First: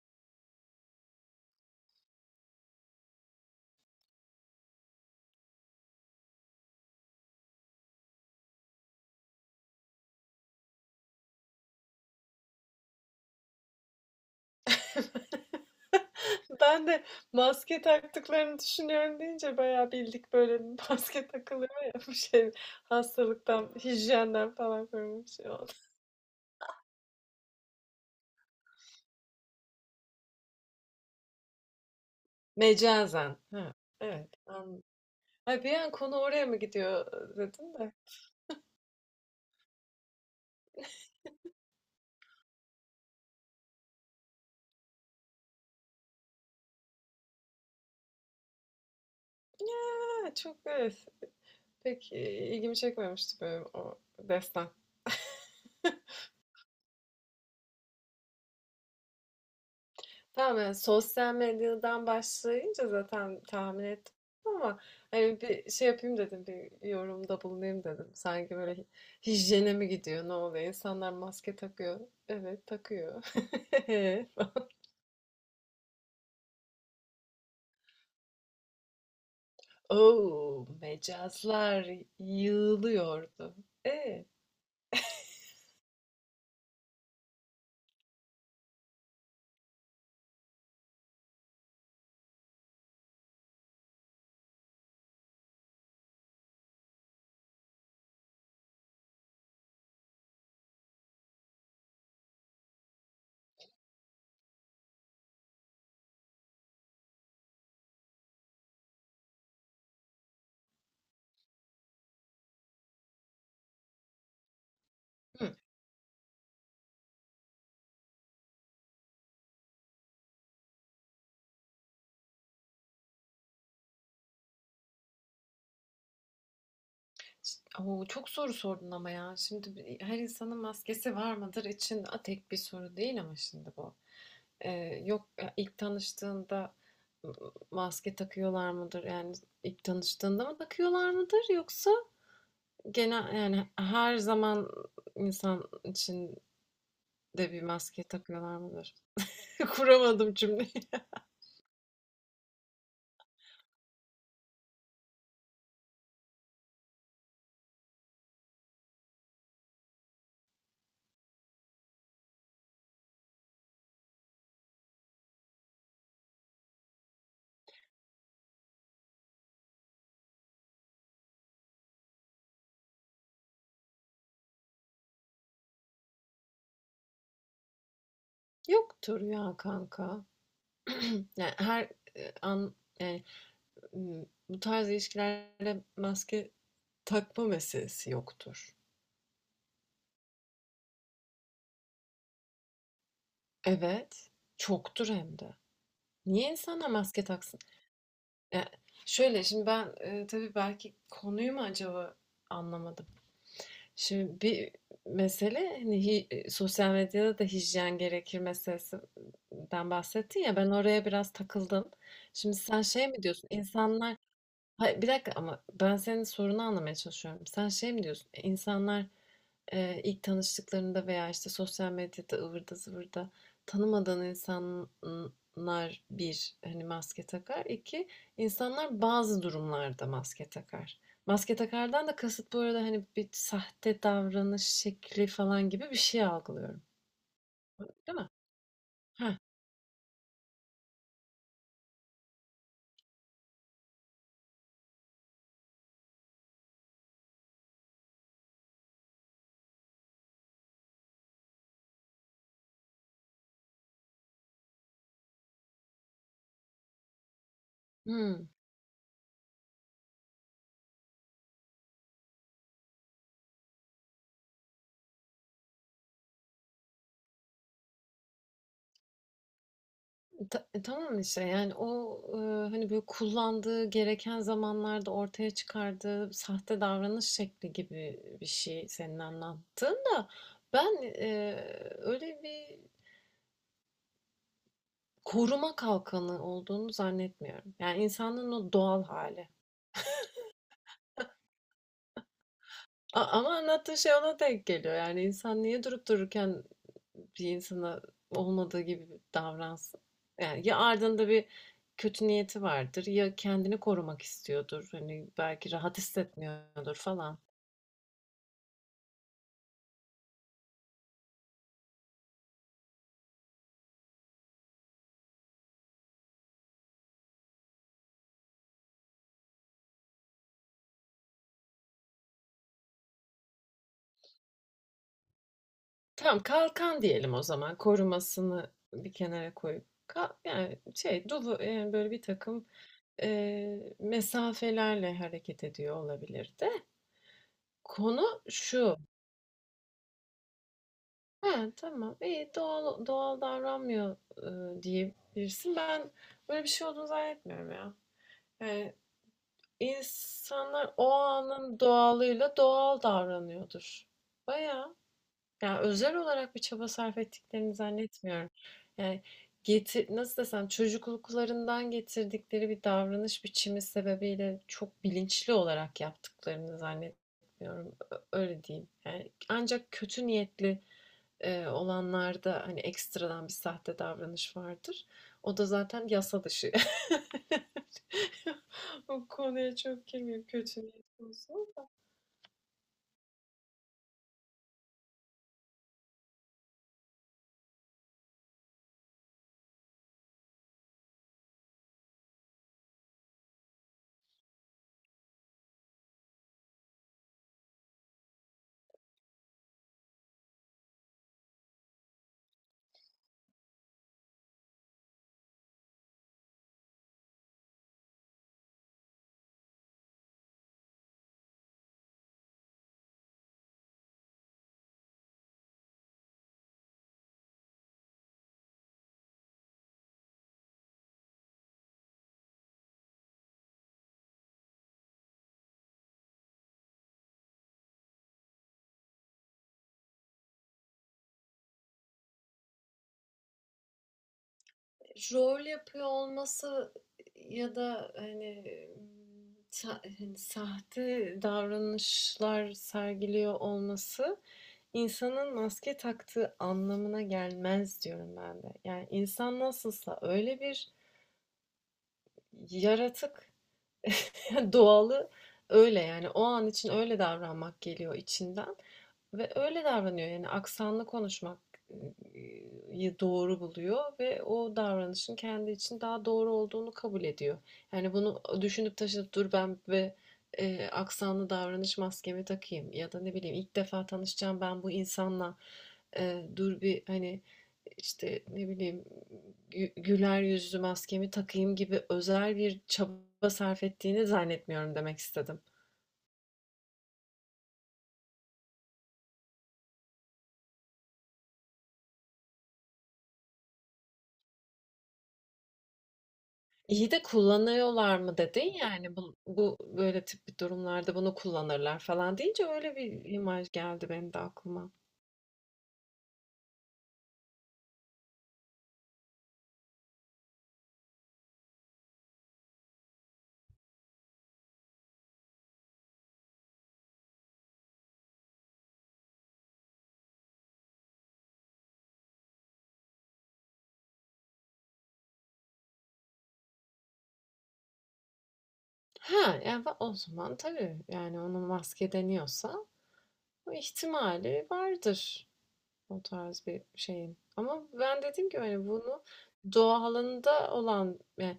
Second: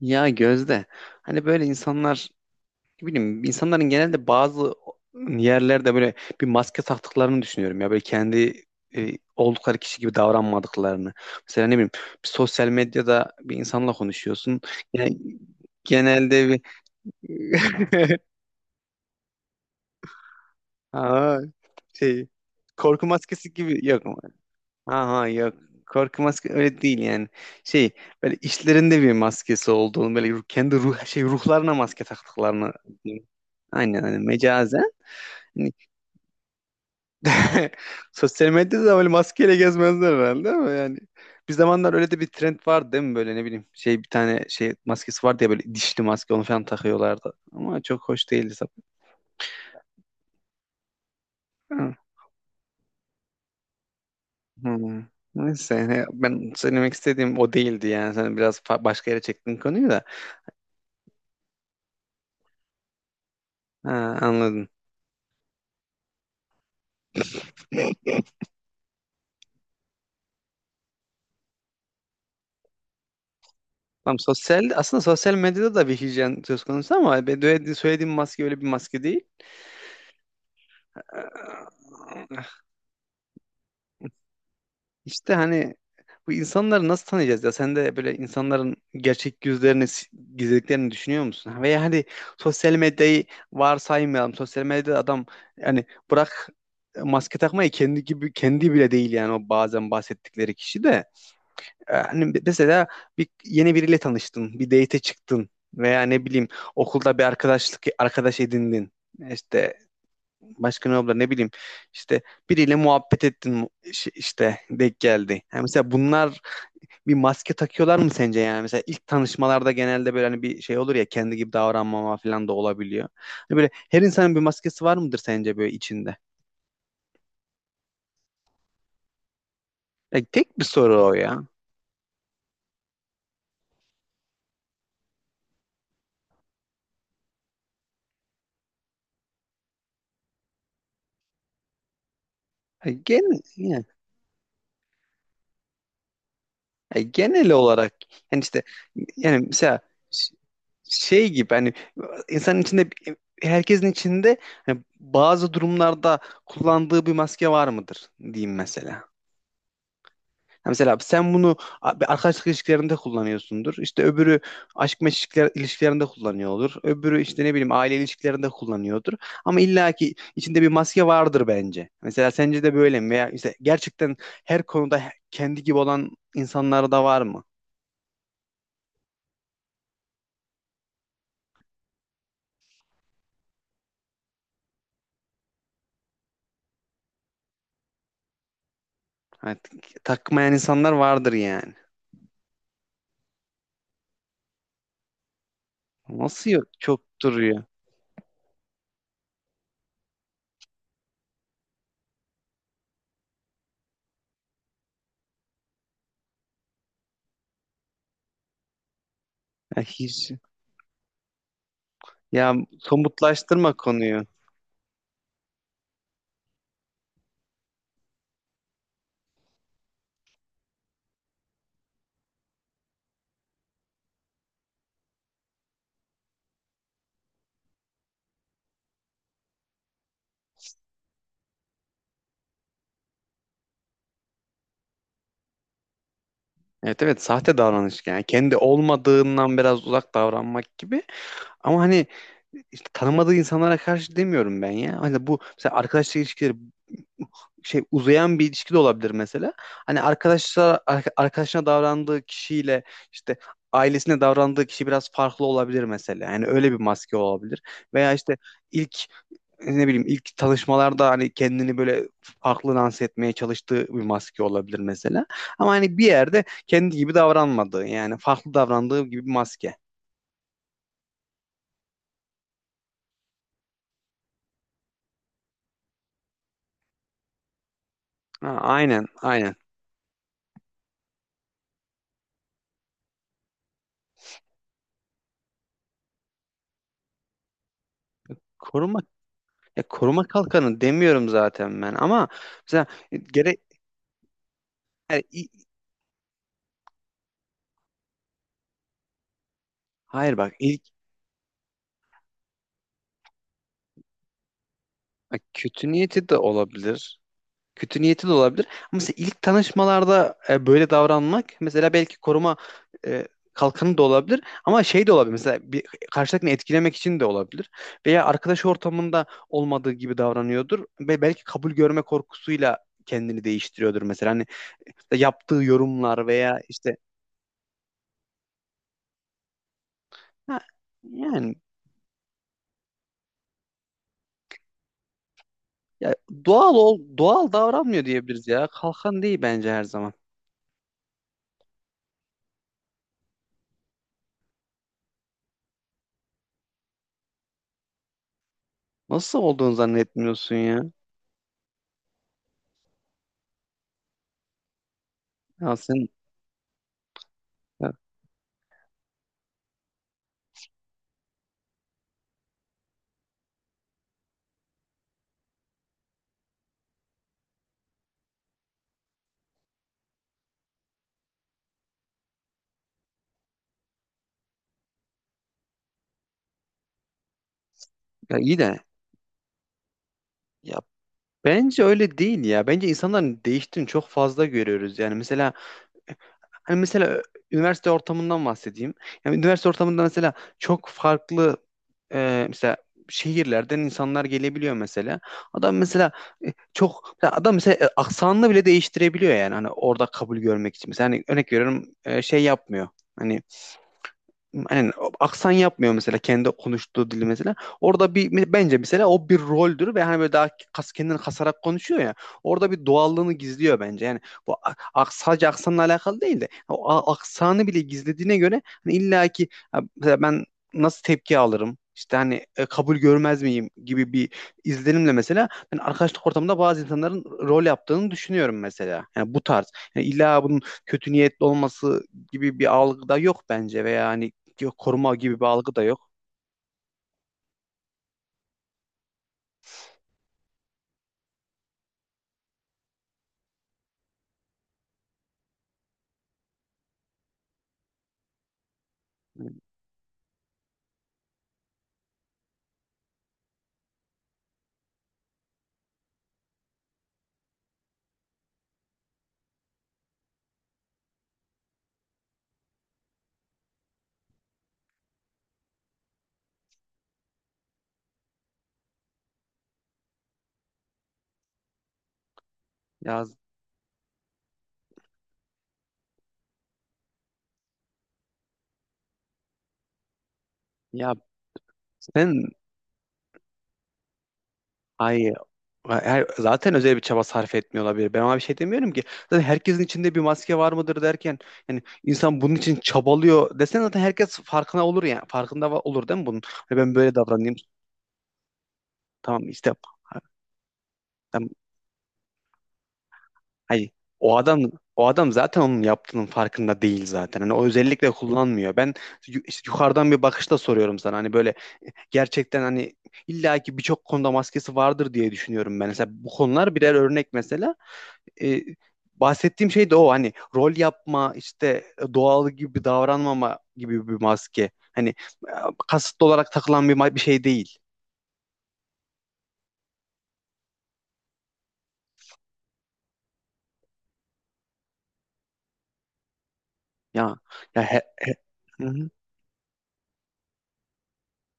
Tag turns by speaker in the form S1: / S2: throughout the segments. S1: Ya Gözde, hani böyle insanlar, ne bileyim, insanların genelde bazı yerlerde böyle bir maske taktıklarını düşünüyorum ya, böyle kendi oldukları kişi gibi davranmadıklarını. Mesela ne bileyim, bir sosyal medyada bir insanla konuşuyorsun. Yani genelde bir
S2: Ben de maske taktıklarını düşünüyorum deyince bayağı bildik böyle bir maske
S1: Aa,
S2: takılıyor ya bu
S1: şey,
S2: şey
S1: korku maskesi
S2: hastalıktan,
S1: gibi, yok.
S2: hijyenden falan korunmak
S1: Aha,
S2: bir şey
S1: yok.
S2: oldu.
S1: Korku maske öyle değil yani. Şey, böyle işlerinde bir maskesi olduğunu, böyle kendi ruhlarına maske taktıklarını diyeyim.
S2: Mecazen. Ha,
S1: Aynen, hani
S2: evet. Anladım.
S1: mecazen.
S2: Ay
S1: Hani
S2: bir an konu oraya mı gidiyor dedim de.
S1: sosyal medyada da böyle maskeyle gezmezler herhalde ama yani bir zamanlar öyle de bir trend vardı değil mi? Böyle ne bileyim, şey, bir tane şey maskesi vardı ya, böyle dişli maske, onu falan takıyorlardı ama çok hoş değildi
S2: Ha, çok evet.
S1: tabii.
S2: Pek ilgimi çekmemişti böyle o destan.
S1: Hmm. Neyse, he, ben söylemek istediğim o değildi yani sen biraz başka yere çektin konuyu da,
S2: Tamam yani sosyal medyadan başlayınca zaten tahmin ettim
S1: ha, anladım.
S2: ama hani bir şey yapayım dedim, bir yorumda bulunayım dedim. Sanki böyle hijyene mi gidiyor, ne oluyor, insanlar maske takıyor. Evet, takıyor.
S1: Tamam, aslında sosyal medyada da bir hijyen söz konusu ama söylediğim maske öyle bir maske değil.
S2: Oo,
S1: Ee,
S2: mecazlar yığılıyordu. E,
S1: İşte hani bu insanları nasıl tanıyacağız ya? Sen de böyle insanların gerçek yüzlerini, gizlediklerini düşünüyor musun? Veya hani sosyal medyayı varsaymayalım. Sosyal medyada adam, yani bırak maske takmayı, kendi gibi kendi bile değil yani o, bazen bahsettikleri kişi de. Hani mesela bir yeni biriyle tanıştın, bir date'e çıktın veya ne bileyim okulda bir arkadaş edindin. İşte başka ne olabilir, ne bileyim, işte biriyle muhabbet ettin, işte denk geldi.
S2: hı.
S1: Yani mesela bunlar bir maske takıyorlar mı sence yani? Mesela ilk tanışmalarda genelde böyle hani bir şey olur ya, kendi gibi davranmama falan da olabiliyor. Hani böyle her insanın bir maskesi var mıdır sence, böyle içinde?
S2: Oo, çok soru sordun ama ya. Şimdi her
S1: Ya tek
S2: insanın
S1: bir soru o
S2: maskesi var
S1: ya.
S2: mıdır için, tek bir soru değil ama şimdi bu. Yok ya, ilk tanıştığında maske takıyorlar mıdır? Yani ilk tanıştığında mı takıyorlar mıdır, yoksa
S1: Ya
S2: genel yani
S1: Gen,
S2: her zaman insan için
S1: Ya genel
S2: de bir
S1: olarak,
S2: maske
S1: yani
S2: takıyorlar
S1: işte,
S2: mıdır?
S1: yani mesela
S2: Kuramadım
S1: ş-
S2: cümleyi.
S1: şey gibi, hani insanın içinde, herkesin içinde, hani bazı durumlarda kullandığı bir maske var mıdır diyeyim mesela. Ha, mesela sen bunu bir arkadaşlık ilişkilerinde kullanıyorsundur. İşte öbürü aşk meşk ilişkilerinde kullanıyor olur. Öbürü işte ne bileyim aile ilişkilerinde kullanıyordur. Ama illaki içinde bir maske vardır bence. Mesela sence de böyle mi? Veya işte gerçekten her konuda kendi gibi olan insanlar da var mı?
S2: Yoktur ya kanka. Yani her, an yani, bu tarz ilişkilerde maske takma meselesi yoktur.
S1: Hani takmayan insanlar vardır yani.
S2: Evet, çoktur hem de.
S1: Nasıl
S2: Niye
S1: yok?
S2: insanlar
S1: Çok
S2: maske taksın?
S1: duruyor.
S2: Ya şöyle, şimdi ben, tabii belki konuyu mu acaba anlamadım? Şimdi bir mesele, hani, hi sosyal medyada da hijyen gerekir
S1: Ya,
S2: meselesinden
S1: hiç,
S2: bahsettin ya, ben oraya biraz takıldım.
S1: ya
S2: Şimdi sen şey mi diyorsun,
S1: somutlaştırma
S2: insanlar
S1: konuyu.
S2: hayır, bir dakika ama ben senin sorunu anlamaya çalışıyorum. Sen şey mi diyorsun, insanlar ilk tanıştıklarında veya işte sosyal medyada ıvırda zıvırda tanımadığın insanlar, bir, hani, maske takar. İki, insanlar bazı durumlarda maske takar. Maske takardan da kasıt bu arada hani bir sahte davranış şekli falan gibi bir şey algılıyorum.
S1: Evet, evet, sahte davranış
S2: Değil
S1: yani.
S2: mi?
S1: Kendi
S2: Heh.
S1: olmadığından biraz uzak davranmak gibi. Ama hani işte tanımadığı insanlara karşı demiyorum ben ya. Hani bu mesela arkadaşlık ilişkileri, şey, uzayan bir ilişki de olabilir mesela. Hani arkadaşına davrandığı kişiyle, işte ailesine davrandığı kişi biraz farklı olabilir mesela. Yani öyle bir maske olabilir. Veya işte
S2: Hmm.
S1: ilk ne bileyim ilk tanışmalarda hani kendini böyle farklı dans etmeye çalıştığı bir maske olabilir mesela. Ama hani bir yerde kendi gibi davranmadığı yani farklı davrandığı gibi bir maske.
S2: Tamam işte yani o, hani, böyle, kullandığı, gereken zamanlarda ortaya çıkardığı sahte davranış şekli gibi bir
S1: Ha,
S2: şey
S1: aynen
S2: senin
S1: aynen.
S2: anlattığın da ben, öyle bir koruma kalkanı olduğunu zannetmiyorum. Yani insanın o
S1: Koruma,
S2: doğal hali.
S1: ya, koruma kalkanı demiyorum zaten ben ama mesela
S2: A ama
S1: gere
S2: anlattığın şey ona denk geliyor.
S1: yani
S2: Yani
S1: i-
S2: insan niye durup dururken bir insana olmadığı gibi davransın.
S1: hayır, bak,
S2: Yani ya
S1: ilk,
S2: ardında bir kötü niyeti vardır, ya kendini korumak istiyordur. Hani
S1: bak,
S2: belki
S1: kötü
S2: rahat
S1: niyeti de
S2: hissetmiyordur
S1: olabilir.
S2: falan.
S1: Kötü niyeti de olabilir. Ama mesela ilk tanışmalarda böyle davranmak, mesela belki koruma e, kalkanı da olabilir ama şey de olabilir. Mesela bir karşıdakini etkilemek için de olabilir. Veya arkadaş ortamında olmadığı gibi davranıyordur ve belki kabul görme korkusuyla kendini değiştiriyordur mesela. Hani yaptığı yorumlar
S2: Tamam,
S1: veya işte,
S2: kalkan diyelim o zaman. Korumasını bir kenara koyup.
S1: ha,
S2: Yani şey
S1: yani,
S2: dolu yani böyle bir takım mesafelerle hareket ediyor
S1: ya,
S2: olabilir de.
S1: doğal davranmıyor
S2: Konu
S1: diyebiliriz ya.
S2: şu.
S1: Kalkan değil bence her zaman.
S2: Ha, tamam, iyi, doğal, doğal davranmıyor diyebilirsin. Ben böyle bir şey olduğunu zannetmiyorum ya. Yani
S1: Nasıl olduğunu zannetmiyorsun ya?
S2: İnsanlar o anın doğalıyla doğal davranıyordur. Bayağı.
S1: Ya
S2: Yani
S1: sen
S2: özel olarak bir çaba sarf ettiklerini
S1: ya,
S2: zannetmiyorum. Yani getir, nasıl desem, çocukluklarından getirdikleri bir davranış biçimi sebebiyle çok bilinçli olarak yaptıklarını zannetmiyorum. Öyle diyeyim. Yani ancak kötü niyetli olanlarda hani ekstradan bir sahte davranış vardır. O da zaten yasa dışı.
S1: ya iyi de
S2: O konuya çok girmeyeyim,
S1: ya
S2: kötü niyet olsun.
S1: Bence öyle değil ya. Bence insanların değiştiğini çok fazla görüyoruz. Yani mesela, hani, mesela üniversite ortamından bahsedeyim. Yani üniversite ortamında mesela çok farklı, mesela şehirlerden insanlar gelebiliyor mesela. Adam mesela, çok, mesela adam mesela aksanını bile değiştirebiliyor yani hani orada kabul görmek için. Mesela hani örnek veriyorum, şey yapmıyor. Hani yani aksan yapmıyor mesela, kendi konuştuğu dili mesela. Orada bir, bence mesela o bir roldür ve hani böyle daha kendini kasarak konuşuyor ya. Orada bir doğallığını gizliyor bence. Yani bu sadece aksanla alakalı değil de o aksanı bile gizlediğine göre hani illa ki, ha, mesela ben nasıl tepki alırım? İşte hani kabul görmez miyim gibi bir izlenimle mesela ben arkadaşlık ortamında bazı insanların rol yaptığını düşünüyorum mesela. Yani bu tarz. Yani illa bunun kötü niyetli olması gibi bir algı da yok bence, veya hani yok, koruma gibi bir
S2: Rol
S1: algı da
S2: yapıyor
S1: yok.
S2: olması ya da, hani, sahte davranışlar sergiliyor olması insanın maske taktığı anlamına gelmez diyorum ben de. Yani insan nasılsa öyle bir yaratık, doğalı öyle, yani o an için öyle davranmak geliyor içinden. Ve öyle davranıyor, yani aksanlı konuşmak yı doğru buluyor ve o davranışın kendi için daha doğru olduğunu kabul ediyor. Yani bunu düşünüp taşınıp dur ben ve aksanlı davranış maskemi takayım ya da
S1: Ya
S2: ne bileyim ilk defa tanışacağım ben bu insanla dur bir hani işte ne bileyim güler yüzlü
S1: ya
S2: maskemi takayım gibi
S1: sen
S2: özel bir çaba sarf ettiğini zannetmiyorum demek
S1: ay
S2: istedim.
S1: zaten özel bir çaba sarf etmiyor olabilir. Ben ona bir şey demiyorum ki. Zaten herkesin içinde bir maske var mıdır derken, yani insan bunun için çabalıyor desen, zaten herkes farkına olur yani. Farkında olur değil mi bunun? Hani ben
S2: İyi
S1: böyle
S2: de
S1: davranayım.
S2: kullanıyorlar mı dedin yani bu,
S1: Tamam işte,
S2: bu böyle tip bir durumlarda bunu
S1: tam,
S2: kullanırlar falan deyince öyle bir imaj
S1: hayır.
S2: geldi benim
S1: O
S2: de
S1: adam
S2: aklıma.
S1: o adam zaten onun yaptığının farkında değil zaten. Hani o özellikle kullanmıyor. Ben işte yukarıdan bir bakışla soruyorum sana. Hani böyle gerçekten hani illaki birçok konuda maskesi vardır diye düşünüyorum ben. Mesela bu konular birer örnek mesela. E, bahsettiğim şey de o, hani rol yapma, işte doğal gibi davranmama gibi bir maske. Hani e, kasıtlı olarak takılan bir şey değil.
S2: Ha yani o zaman tabii yani onun maske deniyorsa o ihtimali vardır o tarz bir
S1: Ya
S2: şeyin.
S1: ya
S2: Ama
S1: he-
S2: ben dediğim gibi
S1: Hı
S2: hani
S1: hı.
S2: bunu doğalında olan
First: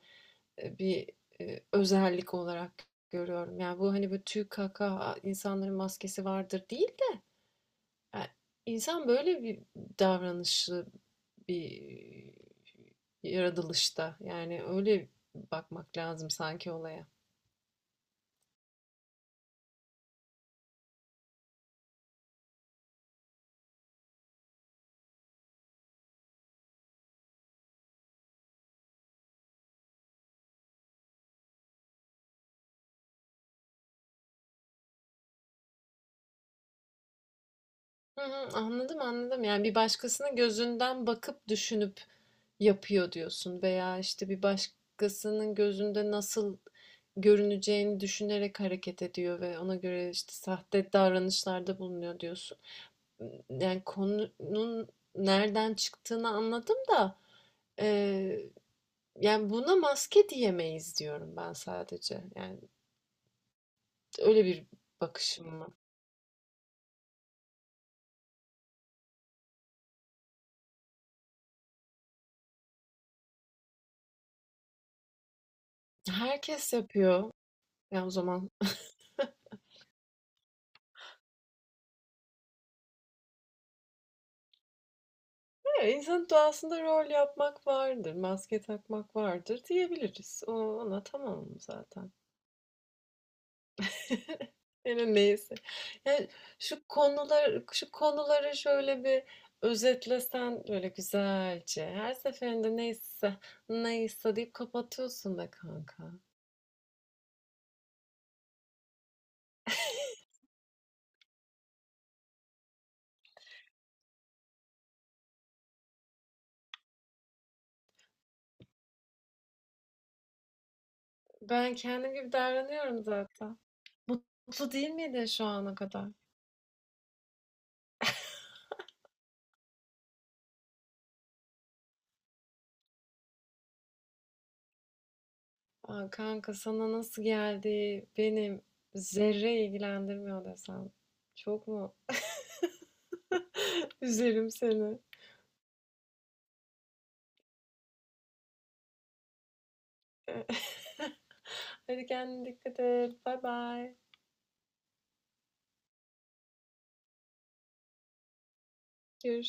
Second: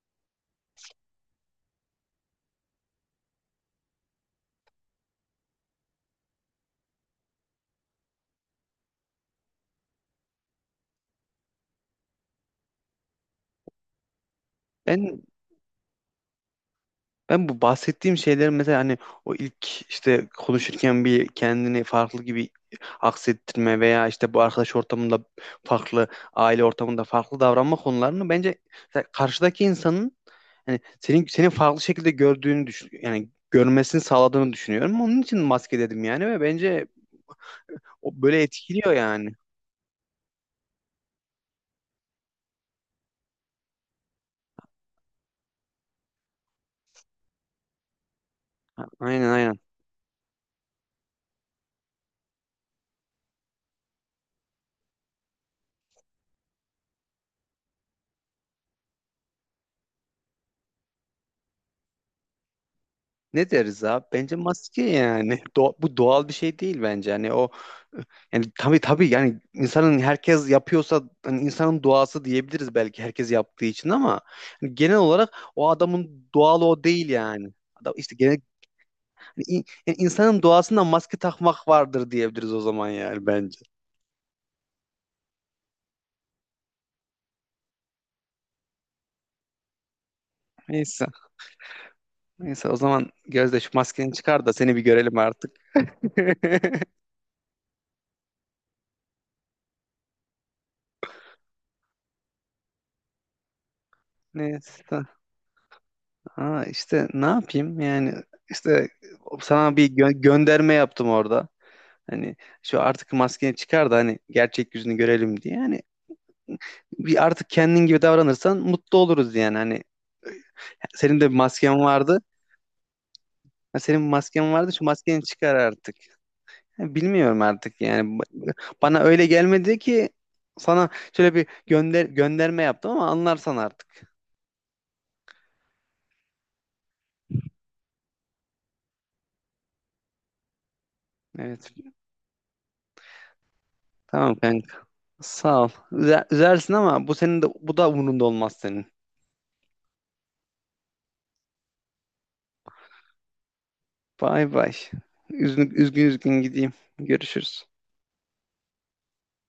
S2: bir özellik olarak görüyorum. Yani bu hani böyle tüy kaka insanların maskesi vardır değil. Yani insan böyle bir davranışlı bir yaratılışta. Yani öyle
S1: Ben
S2: bakmak lazım sanki olaya.
S1: Ben bu bahsettiğim şeylerin mesela hani o ilk işte konuşurken bir kendini farklı gibi aksettirme veya işte bu arkadaş ortamında farklı, aile ortamında farklı davranma konularını bence, mesela karşıdaki insanın hani senin farklı şekilde gördüğünü düşün, yani görmesini sağladığını düşünüyorum. Onun için maske dedim yani ve bence o
S2: Hı
S1: böyle
S2: hı,
S1: etkiliyor
S2: anladım,
S1: yani.
S2: anladım. Yani bir başkasının gözünden bakıp düşünüp yapıyor diyorsun veya işte bir başkasının gözünde nasıl görüneceğini düşünerek hareket
S1: Aynen
S2: ediyor
S1: aynen.
S2: ve ona göre işte sahte davranışlarda bulunuyor diyorsun. Yani konunun nereden çıktığını anladım da e, yani buna maske diyemeyiz diyorum ben sadece. Yani
S1: Ne deriz abi? Bence
S2: öyle bir
S1: maske yani.
S2: bakışım var.
S1: Bu doğal bir şey değil bence. Hani o, yani tabii tabii, yani insanın, herkes yapıyorsa hani insanın doğası diyebiliriz belki, herkes yaptığı için ama hani genel olarak o adamın doğalı
S2: Herkes
S1: o değil
S2: yapıyor.
S1: yani. Adam
S2: Yani o
S1: işte genel
S2: zaman
S1: hani yani insanın doğasında maske takmak vardır diyebiliriz o zaman yani bence.
S2: "Ha, insanın doğasında rol yapmak vardır, maske takmak vardır" diyebiliriz. O, ona
S1: Neyse.
S2: tamam zaten.
S1: Neyse o zaman Gözde, şu maskeni çıkar da seni bir
S2: Yani
S1: görelim artık.
S2: neyse. Yani şu konular, şu konuları şöyle bir özetlesen böyle güzelce. Her seferinde "neyse, neyse" deyip
S1: Neyse.
S2: kapatıyorsun be kanka.
S1: Ha, işte ne yapayım yani, işte sana bir gönderme yaptım orada. Hani şu artık maskeni çıkar da hani gerçek yüzünü görelim diye. Yani bir artık kendin gibi davranırsan mutlu oluruz yani. Hani senin de bir
S2: Ben
S1: masken
S2: kendim
S1: vardı.
S2: gibi davranıyorum zaten.
S1: Ha, senin bir masken
S2: Mutlu
S1: vardı, şu
S2: değil
S1: maskeni
S2: miydi şu
S1: çıkar
S2: ana
S1: artık.
S2: kadar?
S1: Ha, bilmiyorum artık yani. Bana öyle gelmedi ki, sana şöyle bir gönderme yaptım, ama anlarsan artık.
S2: Aa, kanka, sana nasıl geldi benim zerre ilgilendirmiyor desem. Çok
S1: Evet.
S2: mu
S1: Tamam
S2: üzerim
S1: kanka.
S2: seni?
S1: Sağ ol. Üzersin ama bu senin de, bu da umurunda olmaz senin.
S2: Hadi kendine dikkat et. Bay bay.
S1: Bay bay. Üzgün üzgün üzgün gideyim. Görüşürüz.
S2: Görüşürüz.